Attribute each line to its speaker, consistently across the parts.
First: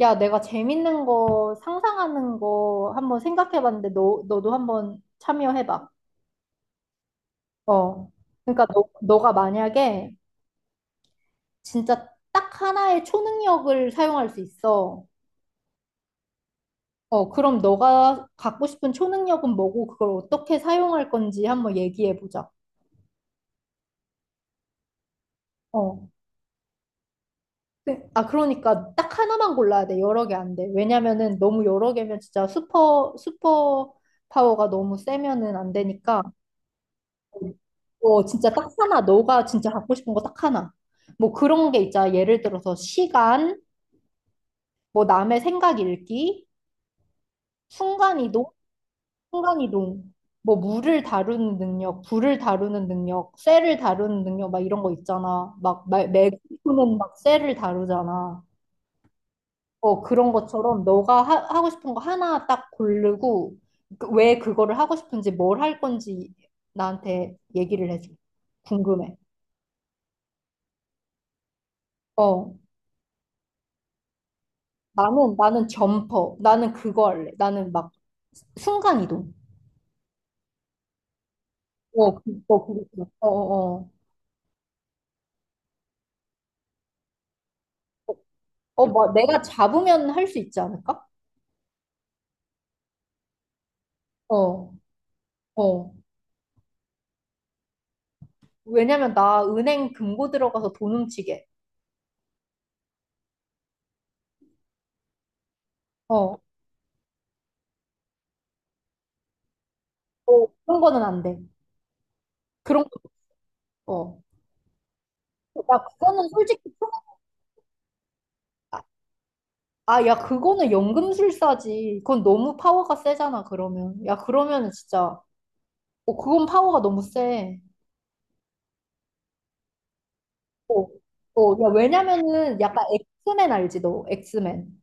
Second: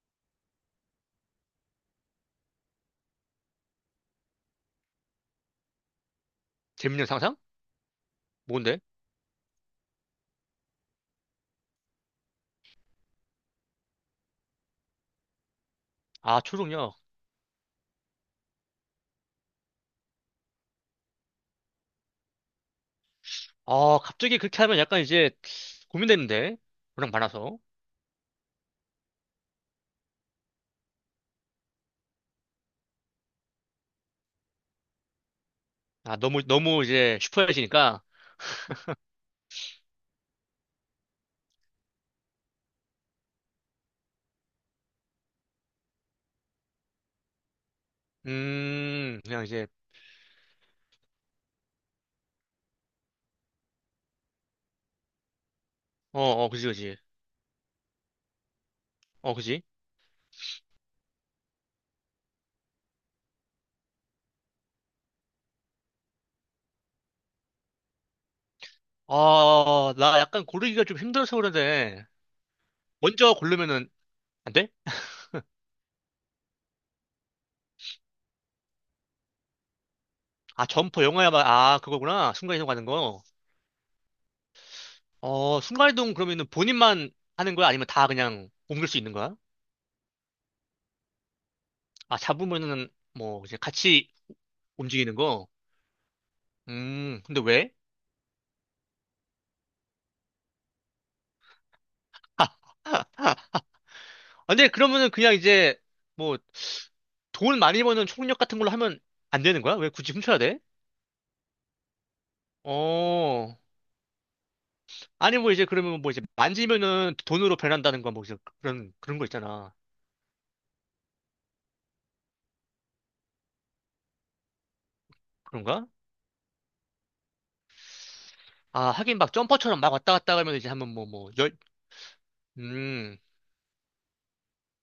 Speaker 1: 야, 내가 재밌는 거 상상하는 거 한번 생각해 봤는데 너 너도 한번 참여해 봐.
Speaker 2: 재밌는 상상?
Speaker 1: 어. 그러니까
Speaker 2: 뭔데?
Speaker 1: 너 너가 만약에 진짜 딱 하나의 초능력을 사용할 수 있어.
Speaker 2: 아, 초능력.
Speaker 1: 어, 그럼 너가 갖고 싶은 초능력은 뭐고 그걸 어떻게 사용할 건지 한번 얘기해 보자.
Speaker 2: 아, 갑자기 그렇게 하면 약간 이제
Speaker 1: 어.
Speaker 2: 고민되는데? 워낙 많아서.
Speaker 1: 그러니까 딱 하나만 골라야 돼. 여러 개 안 돼. 왜냐면은 너무 여러 개면 진짜 슈퍼 슈퍼 파워가 너무 세면은 안
Speaker 2: 아,
Speaker 1: 되니까.
Speaker 2: 너무, 너무 이제 슈퍼해지니까.
Speaker 1: 어, 진짜 딱 하나, 너가 진짜 갖고 싶은 거 딱 하나. 뭐 그런 게 있잖아. 예를 들어서 시간, 뭐 남의 생각 읽기, 순간이동,
Speaker 2: 그냥 이제,
Speaker 1: 순간이동, 뭐 물을 다루는 능력, 불을 다루는 능력, 쇠를 다루는 능력, 막 이런 거 있잖아. 막 매-
Speaker 2: 어, 어, 그지, 그지.
Speaker 1: 매국노는 막 쇠를 다루잖아.
Speaker 2: 어, 그지.
Speaker 1: 어, 그런 것처럼 너가 하고 싶은 거 하나 딱 고르고 왜 그거를 하고 싶은지 뭘 할 건지 나한테 얘기를 해줘. 궁금해.
Speaker 2: 아, 나 약간 고르기가 좀 힘들어서 그러는데.
Speaker 1: 어.
Speaker 2: 먼저 고르면은, 안 돼?
Speaker 1: 나는 점퍼. 나는 그거 할래. 나는 막 순간 이동.
Speaker 2: 아, 점퍼 영화야만, 아,
Speaker 1: 어,
Speaker 2: 그거구나. 순간이동
Speaker 1: 그거.
Speaker 2: 가는
Speaker 1: 그거.
Speaker 2: 거.
Speaker 1: 어, 어, 어.
Speaker 2: 어, 순간이동 그러면은 본인만 하는 거야? 아니면 다 그냥
Speaker 1: 어,
Speaker 2: 옮길 수
Speaker 1: 뭐
Speaker 2: 있는 거야?
Speaker 1: 내가 잡으면 할 수 있지 않을까?
Speaker 2: 아, 잡으면은, 뭐, 이제 같이
Speaker 1: 어,
Speaker 2: 움직이는 거.
Speaker 1: 어.
Speaker 2: 근데 왜?
Speaker 1: 왜냐면 나 은행 금고 들어가서 돈 훔치게.
Speaker 2: 아, 근데 그러면은 그냥 이제
Speaker 1: 어,
Speaker 2: 뭐 돈 많이 버는 총력 같은 걸로 하면 안 되는 거야? 왜 굳이 훔쳐야
Speaker 1: 어,
Speaker 2: 돼?
Speaker 1: 그런 거는 안 돼. 그런 거.
Speaker 2: 어.
Speaker 1: 어.
Speaker 2: 아니 뭐 이제
Speaker 1: 야,
Speaker 2: 그러면 뭐 이제
Speaker 1: 그거는 솔직히 좀-
Speaker 2: 만지면은 돈으로 변한다는 건 뭐 이제
Speaker 1: 아,
Speaker 2: 그런 거 있잖아.
Speaker 1: 아, 야, 그거는 연금술사지. 그건 너무 파워가 세잖아, 그러면. 야, 그러면은 진짜,
Speaker 2: 그런가?
Speaker 1: 어, 그건 파워가 너무 세.
Speaker 2: 아, 하긴 막 점퍼처럼 막 왔다 갔다 하면 이제
Speaker 1: 어,
Speaker 2: 한번 뭐 열
Speaker 1: 어, 야, 왜냐면은 약간
Speaker 2: 음.
Speaker 1: 엑스맨 알지, 너? 엑스맨.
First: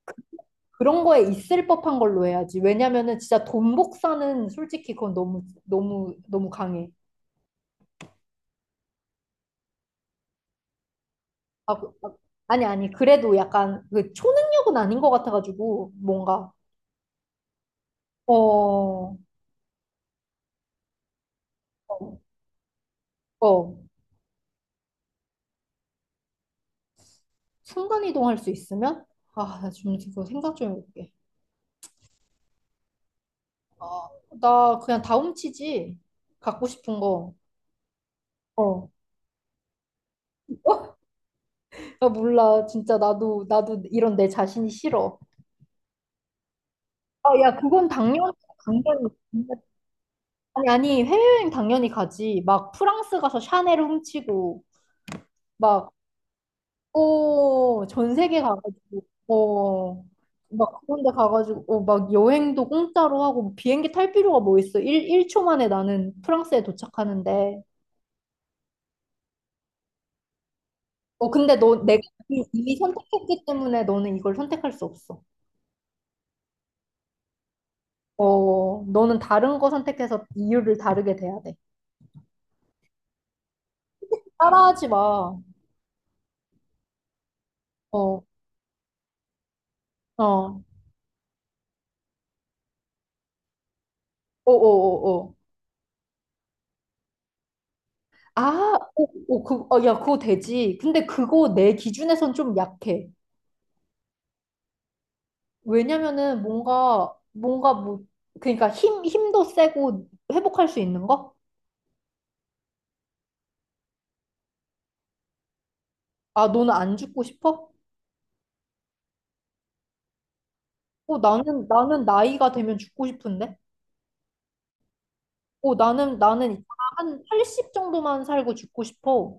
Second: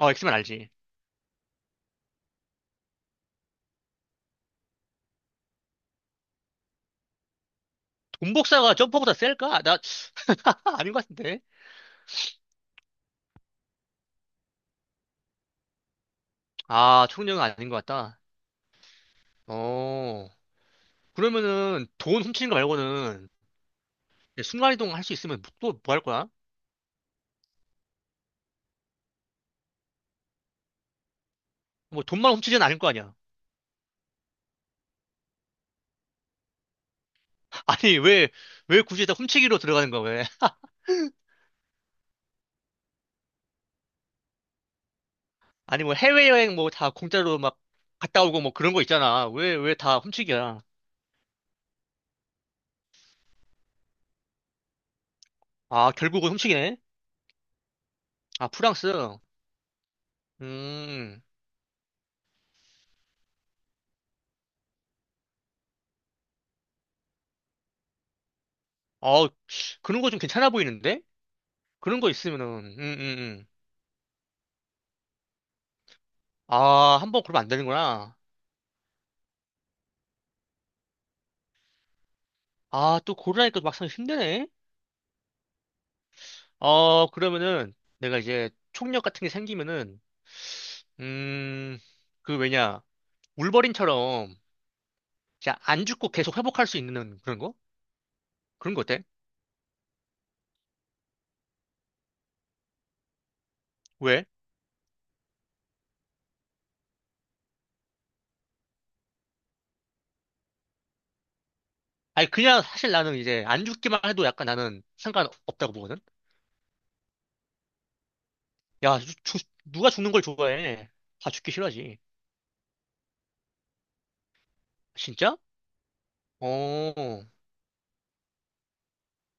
Speaker 2: 어, 엑스맨 알지.
Speaker 1: 그런 거에 있을 법한 걸로 해야지. 왜냐면은 진짜 돈 복사는 솔직히 그건 너무 너무 너무 강해.
Speaker 2: 돈복사가 점퍼보다 셀까? 나 아닌 것 같은데.
Speaker 1: 아, 그- 아, 아니 아니 그래도 약간 그 초능력은 아닌 것 같아가지고 뭔가
Speaker 2: 아, 총력은 아닌 것 같다.
Speaker 1: 어,
Speaker 2: 어. 그러면은
Speaker 1: 어,
Speaker 2: 돈 훔치는 거 말고는
Speaker 1: 어.
Speaker 2: 순간이동 할 수 있으면 뭐, 또뭐 할 거야?
Speaker 1: 순간 이동할 수 있으면 아, 나 지금 그거 생각 좀 해볼게.
Speaker 2: 뭐 돈만 훔치진 않을 거 아니야.
Speaker 1: 나 그냥 다훔 치지. 갖고 싶은 거.
Speaker 2: 아니, 왜, 왜
Speaker 1: 어.
Speaker 2: 굳이 다 훔치기로 들어가는 거야, 왜?
Speaker 1: 나 몰라. 진짜 나도 이런 내 자신이 싫어.
Speaker 2: 아니, 뭐 해외여행 뭐 다
Speaker 1: 아,
Speaker 2: 공짜로
Speaker 1: 야,
Speaker 2: 막
Speaker 1: 그건
Speaker 2: 갔다
Speaker 1: 당연
Speaker 2: 오고 뭐 그런 거
Speaker 1: 당연히
Speaker 2: 있잖아. 왜, 왜 다 훔치기야?
Speaker 1: 아니, 아니, 해외여행 당연히 가지. 막 프랑스 가서 샤넬 훔치고,
Speaker 2: 아,
Speaker 1: 막,
Speaker 2: 결국은 훔치기네?
Speaker 1: 오, 전 세계
Speaker 2: 아, 프랑스.
Speaker 1: 가가지고, 어, 막 그런 데
Speaker 2: 음,
Speaker 1: 가가지고, 어, 막 여행도 공짜로 하고, 뭐 비행기 탈 필요가 뭐 있어. 일 1초 만에 나는 프랑스에 도착하는데.
Speaker 2: 어, 그런 거 좀 괜찮아 보이는데?
Speaker 1: 어, 근데 너, 내가
Speaker 2: 그런 거
Speaker 1: 이미
Speaker 2: 있으면은,
Speaker 1: 이미
Speaker 2: 음, 음,
Speaker 1: 선택했기
Speaker 2: 음.
Speaker 1: 때문에 너는 이걸 선택할 수 없어.
Speaker 2: 아, 한번 그러면 안 되는구나.
Speaker 1: 어, 너는 다른 거 선택해서 이유를 다르게 돼야 돼.
Speaker 2: 아, 또 고르라니까 막상 힘드네?
Speaker 1: 따라하지 마.
Speaker 2: 어, 그러면은
Speaker 1: 어,
Speaker 2: 내가
Speaker 1: 어,
Speaker 2: 이제 총력 같은 게 생기면은,
Speaker 1: 어,
Speaker 2: 음, 그 왜냐, 울버린처럼
Speaker 1: 어, 어.
Speaker 2: 진짜 안 죽고 계속 회복할 수 있는 그런 거? 그런
Speaker 1: 아,
Speaker 2: 거 어때?
Speaker 1: 오, 오, 그, 어, 야, 그거 되지. 근데 그거 내 기준에선 좀 약해.
Speaker 2: 왜?
Speaker 1: 왜냐면은 뭔가, 뭔가 뭐, 그러니까 힘도 세고 회복할 수 있는 거?
Speaker 2: 아니, 그냥 사실 나는 이제 안 죽기만 해도 약간 나는 상관없다고 보거든?
Speaker 1: 아, 너는 안 죽고 싶어?
Speaker 2: 야, 누가 죽는 걸 좋아해?
Speaker 1: 어,
Speaker 2: 다 죽기
Speaker 1: 나는,
Speaker 2: 싫어하지.
Speaker 1: 나는 나이가 되면 죽고 싶은데?
Speaker 2: 진짜?
Speaker 1: 어, 나는 한
Speaker 2: 어.
Speaker 1: 80 정도만 살고 죽고 싶어.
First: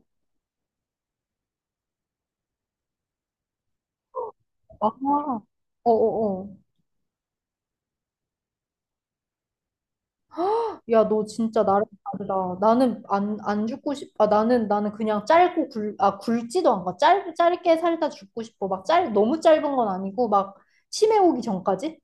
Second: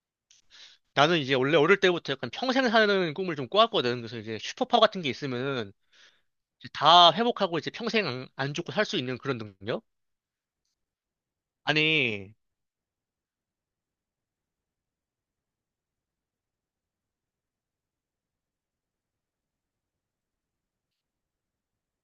Speaker 2: 나는 이제 원래 어릴 때부터 약간 평생 사는 꿈을 좀 꿔왔거든. 그래서 이제 슈퍼파워 같은 게
Speaker 1: 아,
Speaker 2: 있으면은
Speaker 1: 어어어.
Speaker 2: 이제 다 회복하고 이제 평생 안 죽고 살 수 있는 그런 능력?
Speaker 1: 야, 너 진짜 나랑
Speaker 2: 아니,
Speaker 1: 다르다. 나는 안 죽고 나는 그냥 굵지도 않고, 짧게 살다 죽고 싶어. 막 짧, 너무 짧은 건 아니고, 막, 치매 오기 전까지?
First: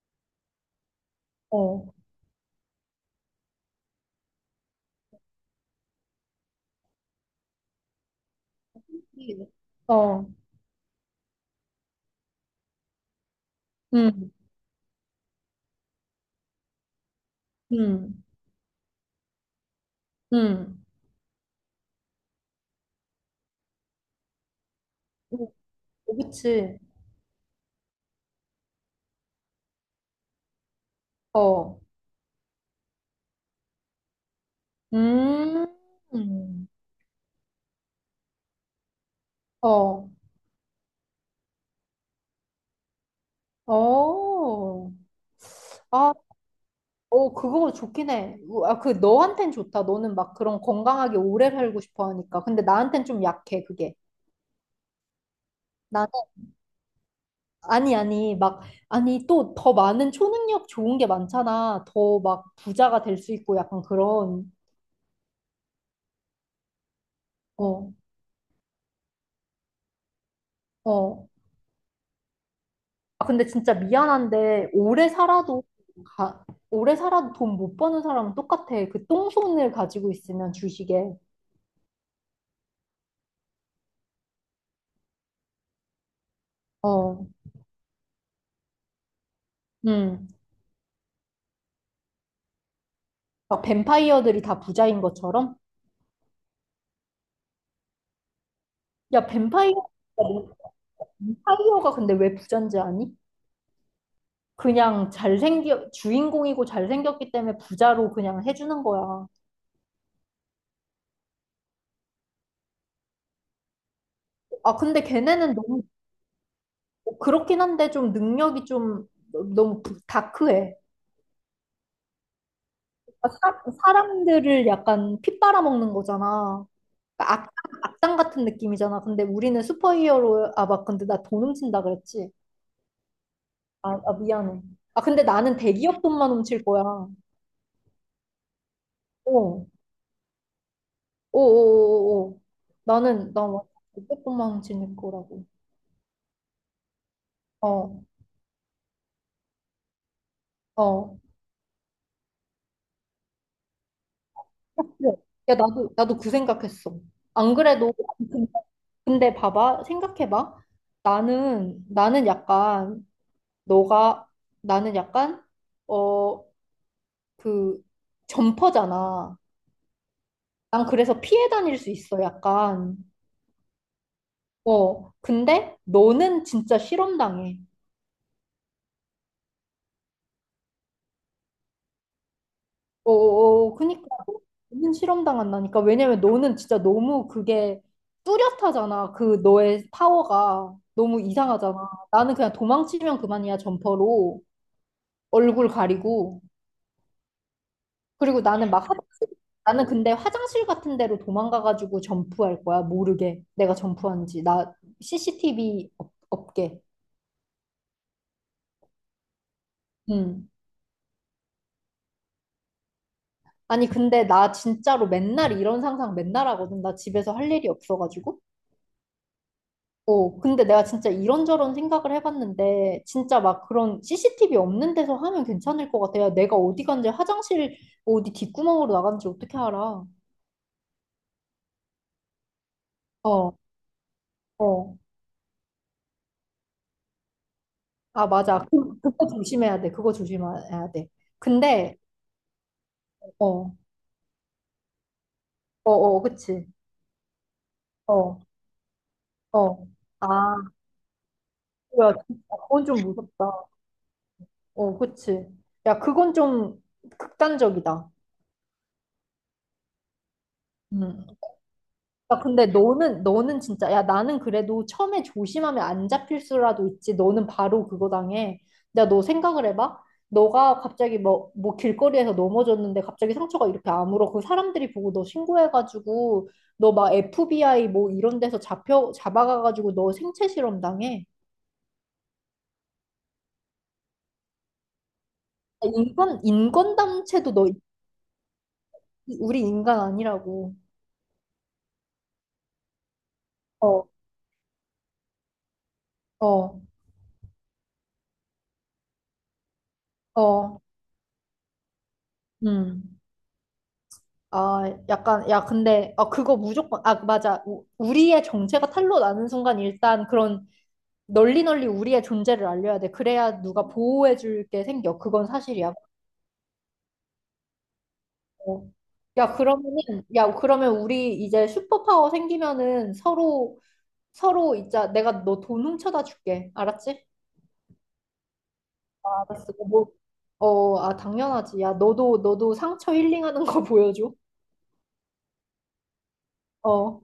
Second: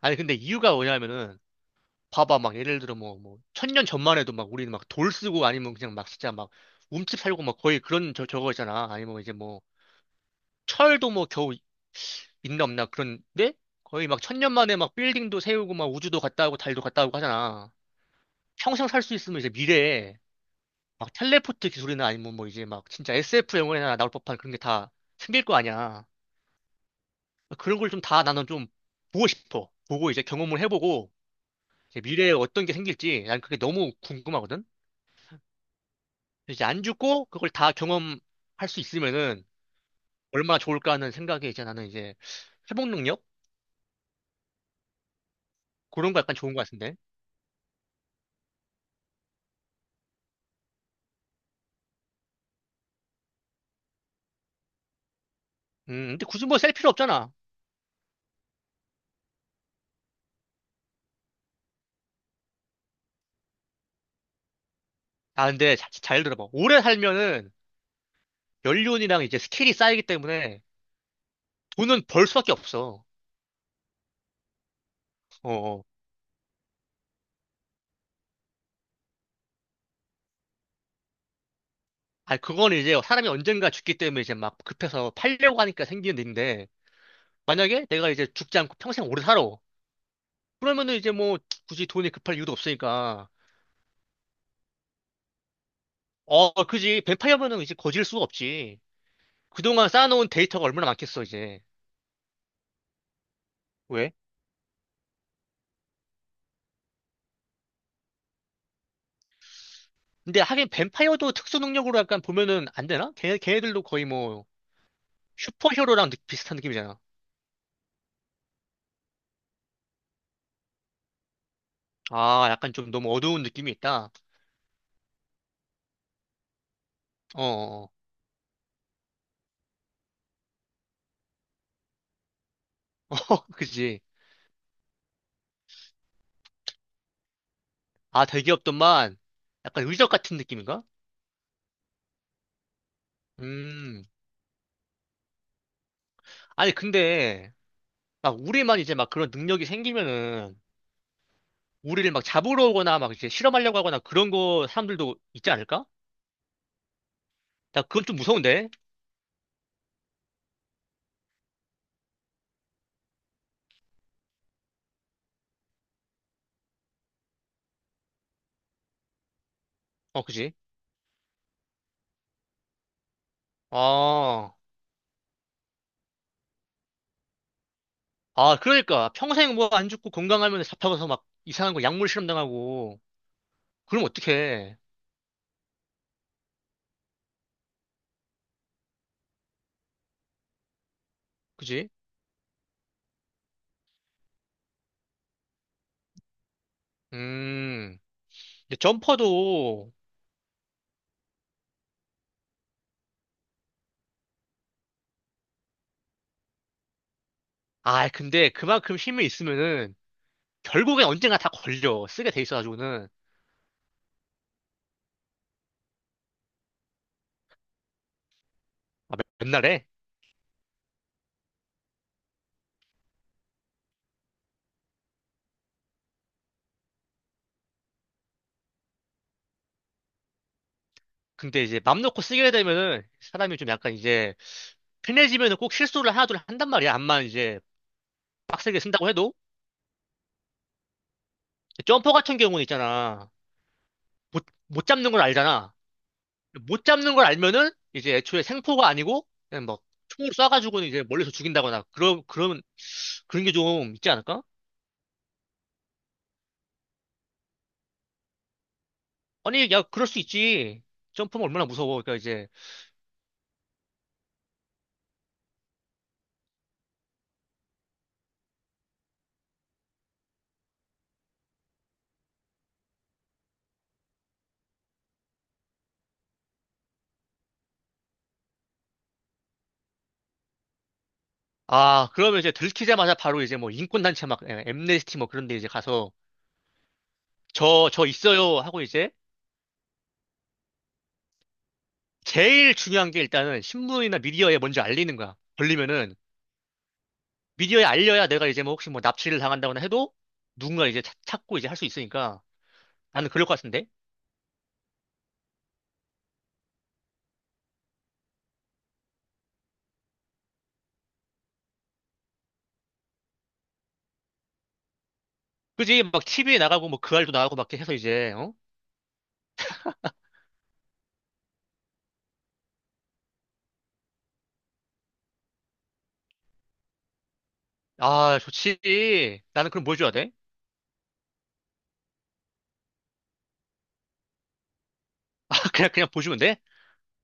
Speaker 2: 아니, 근데 이유가 뭐냐면은
Speaker 1: 어.
Speaker 2: 봐봐, 막 예를 들어 천년 전만 해도 막 우리는 막 돌 쓰고 아니면 그냥 막 진짜 막 움집 살고 막 거의 그런 저거 있잖아. 아니면 이제
Speaker 1: 예.
Speaker 2: 뭐,
Speaker 1: 어,
Speaker 2: 철도 뭐 겨우 있나 없나 그런데 거의 막
Speaker 1: 음,
Speaker 2: 천년 만에 막 빌딩도 세우고 막 우주도 갔다 오고 달도 갔다 오고 하잖아.
Speaker 1: 음,
Speaker 2: 평생 살 수 있으면 이제 미래에
Speaker 1: 음.
Speaker 2: 막 텔레포트 기술이나 아니면 뭐 이제 막 진짜 SF 영화에나 나올 법한 그런 게 다 생길
Speaker 1: 오,
Speaker 2: 거 아니야.
Speaker 1: 그치.
Speaker 2: 그런 걸 좀 다 나는 좀 보고 싶어. 보고 이제 경험을 해보고
Speaker 1: 어,
Speaker 2: 이제 미래에 어떤 게 생길지 난 그게 너무 궁금하거든.
Speaker 1: 음,
Speaker 2: 이제
Speaker 1: 음.
Speaker 2: 안 죽고 그걸 다 경험할 수 있으면은
Speaker 1: 어,
Speaker 2: 얼마나 좋을까 하는 생각에 이제 나는 이제 회복 능력
Speaker 1: 어. 아,
Speaker 2: 그런 거 약간 좋은 거 같은데.
Speaker 1: 어, 그거 좋긴 해. 우, 아, 그, 너한텐 좋다. 너는 막 그런 건강하게 오래 살고 싶어 하니까. 근데 나한텐 좀 약해, 그게.
Speaker 2: 근데 굳이 뭐 셀 필요 없잖아.
Speaker 1: 아니, 아니, 막, 아니, 또 더 많은 초능력 좋은 게 많잖아. 더 막 부자가 될 수 있고 약간 그런,
Speaker 2: 아, 근데 잘 들어봐. 오래 살면은
Speaker 1: 어,
Speaker 2: 연륜이랑 이제 스킬이 쌓이기 때문에
Speaker 1: 어.
Speaker 2: 돈은 벌 수밖에 없어.
Speaker 1: 아, 근데 진짜 미안한데,
Speaker 2: 어. 어.
Speaker 1: 가, 오래 살아도 돈 못 버는 사람은 똑같아. 그 똥손을 가지고 있으면 주식에.
Speaker 2: 아, 그건 이제 사람이 언젠가 죽기 때문에 이제 막 급해서 팔려고 하니까 생기는 일인데
Speaker 1: 어,
Speaker 2: 만약에 내가 이제 죽지 않고 평생 오래 살아.
Speaker 1: 음.
Speaker 2: 그러면은 이제 뭐 굳이 돈이 급할 이유도 없으니까.
Speaker 1: 막 뱀파이어들이 다 부자인 것처럼?
Speaker 2: 어, 그지. 뱀파이어면은 이제 거질 수가 없지.
Speaker 1: 야, 뱀파이어,
Speaker 2: 그동안 쌓아놓은 데이터가 얼마나 많겠어, 이제.
Speaker 1: 뱀파이어가 근데 왜 부자인지 아니?
Speaker 2: 왜?
Speaker 1: 그냥 잘생겨, 주인공이고 잘생겼기 때문에 부자로 그냥 해주는 거야.
Speaker 2: 근데 하긴 뱀파이어도 특수 능력으로 약간 보면은 안 되나? 걔네들도 거의 뭐
Speaker 1: 아, 근데 걔네는 너무
Speaker 2: 슈퍼히어로랑 비슷한 느낌이잖아.
Speaker 1: 그렇긴 한데 좀 능력이 좀 너무 다크해.
Speaker 2: 아, 약간 좀 너무
Speaker 1: 아,
Speaker 2: 어두운
Speaker 1: 사,
Speaker 2: 느낌이 있다.
Speaker 1: 사람들을 약간 핏 빨아먹는 거잖아. 그러니까
Speaker 2: 어,
Speaker 1: 악,
Speaker 2: 어,
Speaker 1: 악당 같은 느낌이잖아. 근데 우리는 슈퍼히어로, 아, 막 근데 나 돈 훔친다 그랬지.
Speaker 2: 어,
Speaker 1: 아,
Speaker 2: 그지.
Speaker 1: 아, 미안해. 아, 근데 나는 대기업 돈만 훔칠 거야.
Speaker 2: 아, 대기업들만
Speaker 1: 어,
Speaker 2: 약간 의적 같은 느낌인가?
Speaker 1: 오오오오. 나는, 나완
Speaker 2: 음.
Speaker 1: 대기업 돈만 훔치는 거라고.
Speaker 2: 아니, 근데
Speaker 1: 어,
Speaker 2: 막 우리만 이제 막 그런 능력이 생기면은
Speaker 1: 어.
Speaker 2: 우리를 막 잡으러 오거나 막 이제 실험하려고 하거나 그런 거 사람들도 있지
Speaker 1: 야,
Speaker 2: 않을까?
Speaker 1: 나도 그 생각했어. 안
Speaker 2: 나
Speaker 1: 그래도
Speaker 2: 그건 좀 무서운데.
Speaker 1: 근데 봐봐, 생각해봐. 나는, 나는 약간, 너가, 나는 약간, 어, 그, 점퍼잖아.
Speaker 2: 어, 그지.
Speaker 1: 난 그래서 피해 다닐 수 있어, 약간.
Speaker 2: 아,
Speaker 1: 어, 근데 너는 진짜 실험당해.
Speaker 2: 아, 그러니까 평생 뭐 안 죽고 건강하면 잡혀가서 막 이상한 거 약물 실험 당하고
Speaker 1: 어, 어, 어,
Speaker 2: 그럼
Speaker 1: 그니까
Speaker 2: 어떡해.
Speaker 1: 너는 실험당한다니까. 왜냐면 너는 진짜 너무 그게 뚜렷하잖아. 그 너의 파워가 너무 이상하잖아.
Speaker 2: 그지?
Speaker 1: 나는 그냥 도망치면 그만이야, 점퍼로. 얼굴 가리고.
Speaker 2: 음.
Speaker 1: 그리고 나는
Speaker 2: 근데
Speaker 1: 막 화장실, 나는
Speaker 2: 점퍼도
Speaker 1: 근데 화장실 같은 데로 도망가가지고 점프할 거야. 모르게. 내가 점프한지. 나 CCTV 없게.
Speaker 2: 아, 근데 그만큼 힘이 있으면은
Speaker 1: 음.
Speaker 2: 결국엔 언젠가 다 걸려. 쓰게 돼 있어가지고는.
Speaker 1: 아니, 근데 나 진짜로 맨날 이런 상상 맨날 하거든. 나 집에서 할 일이 없어가지고.
Speaker 2: 아, 맨날에?
Speaker 1: 어, 근데 내가 진짜 이런저런 생각을 해봤는데, 진짜 막 그런 CCTV 없는 데서 하면 괜찮을 것 같아요. 내가 어디 간지 화장실 어디 뒷구멍으로 나간지 어떻게 알아?
Speaker 2: 근데 이제 맘 놓고 쓰게 되면은
Speaker 1: 어,
Speaker 2: 사람이 좀 약간 이제
Speaker 1: 어.
Speaker 2: 편해지면은 꼭 실수를 하나둘 한단 말이야. 암만 이제
Speaker 1: 아, 맞아.
Speaker 2: 빡세게
Speaker 1: 그,
Speaker 2: 쓴다고
Speaker 1: 그거
Speaker 2: 해도.
Speaker 1: 조심해야 돼. 그거 조심해야 돼. 근데
Speaker 2: 점퍼 같은 경우는 있잖아.
Speaker 1: 어,
Speaker 2: 못 잡는 걸 알잖아.
Speaker 1: 어, 어, 그치.
Speaker 2: 못 잡는 걸 알면은 이제
Speaker 1: 어,
Speaker 2: 애초에 생포가 아니고 그냥 막
Speaker 1: 어.
Speaker 2: 총으로
Speaker 1: 아,
Speaker 2: 쏴가지고는 이제 멀리서 죽인다거나
Speaker 1: 야, 진짜
Speaker 2: 그런,
Speaker 1: 그건 좀
Speaker 2: 그런 게
Speaker 1: 무섭다.
Speaker 2: 좀 있지 않을까?
Speaker 1: 어, 그치. 야, 그건 좀 극단적이다.
Speaker 2: 아니, 야, 그럴 수 있지.
Speaker 1: 음.
Speaker 2: 점프는 얼마나 무서워. 그러니까
Speaker 1: 야,
Speaker 2: 이제
Speaker 1: 근데 너는 진짜, 야, 나는 그래도 처음에 조심하면 안 잡힐 수라도 있지. 너는 바로 그거 당해. 야, 너 생각을 해봐. 너가 갑자기 뭐 길거리에서 넘어졌는데 갑자기 상처가 이렇게 아물어. 그 사람들이 보고 너 신고해가지고, 너 막 FBI 뭐 이런 데서 잡아가가지고 너 생체 실험 당해.
Speaker 2: 아, 그러면 이제 들키자마자 바로 이제 뭐 인권단체 막, 예, 엠네스티 뭐 그런 데 이제
Speaker 1: 아,
Speaker 2: 가서
Speaker 1: 인권담체도 너,
Speaker 2: 저 있어요 하고 이제
Speaker 1: 우리 인간 아니라고.
Speaker 2: 제일 중요한 게 일단은
Speaker 1: 어,
Speaker 2: 신문이나 미디어에 먼저 알리는 거야. 걸리면은
Speaker 1: 어,
Speaker 2: 미디어에 알려야 내가 이제 뭐 혹시 뭐 납치를 당한다거나 해도
Speaker 1: 어,
Speaker 2: 누군가 이제 찾고 이제 할 수 있으니까
Speaker 1: 음.
Speaker 2: 나는 그럴 것 같은데?
Speaker 1: 아, 약간, 야, 근데, 아, 그거 무조건, 아, 맞아. 우리의 정체가 탄로 나는 순간 일단 그런 널리 널리 우리의 존재를 알려야 돼. 그래야 누가 보호해줄 게 생겨. 그건 사실이야.
Speaker 2: 그지? 막 TV에 나가고 뭐 그알도 나가고 막 이렇게 해서 이제, 어?
Speaker 1: 어. 야, 그러면은, 야, 그러면 우리 이제 슈퍼파워 생기면은 서로, 서로, 있자. 내가 너 돈 훔쳐다 줄게. 알았지?
Speaker 2: 아, 좋지. 나는
Speaker 1: 알았어.
Speaker 2: 그럼 뭐
Speaker 1: 뭐,
Speaker 2: 해줘야 돼?
Speaker 1: 어, 아, 당연하지. 야, 너도 상처 힐링하는 거 보여줘.
Speaker 2: 아, 그냥, 그냥 보여주면 돼?
Speaker 1: 어.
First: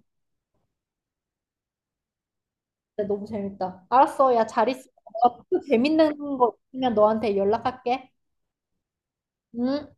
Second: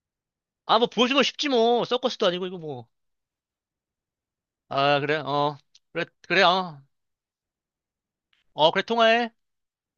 Speaker 2: 아, 뭐 보여주면 쉽지 뭐. 서커스도 아니고 이거 뭐.
Speaker 1: 진짜 너무 재밌다. 알았어. 야, 잘 있어.
Speaker 2: 아, 그래,
Speaker 1: 어,
Speaker 2: 어.
Speaker 1: 또
Speaker 2: 그래,
Speaker 1: 재밌는
Speaker 2: 그래,
Speaker 1: 거
Speaker 2: 어.
Speaker 1: 있으면 너한테 연락할게.
Speaker 2: 어, 그래, 통화해.
Speaker 1: 응?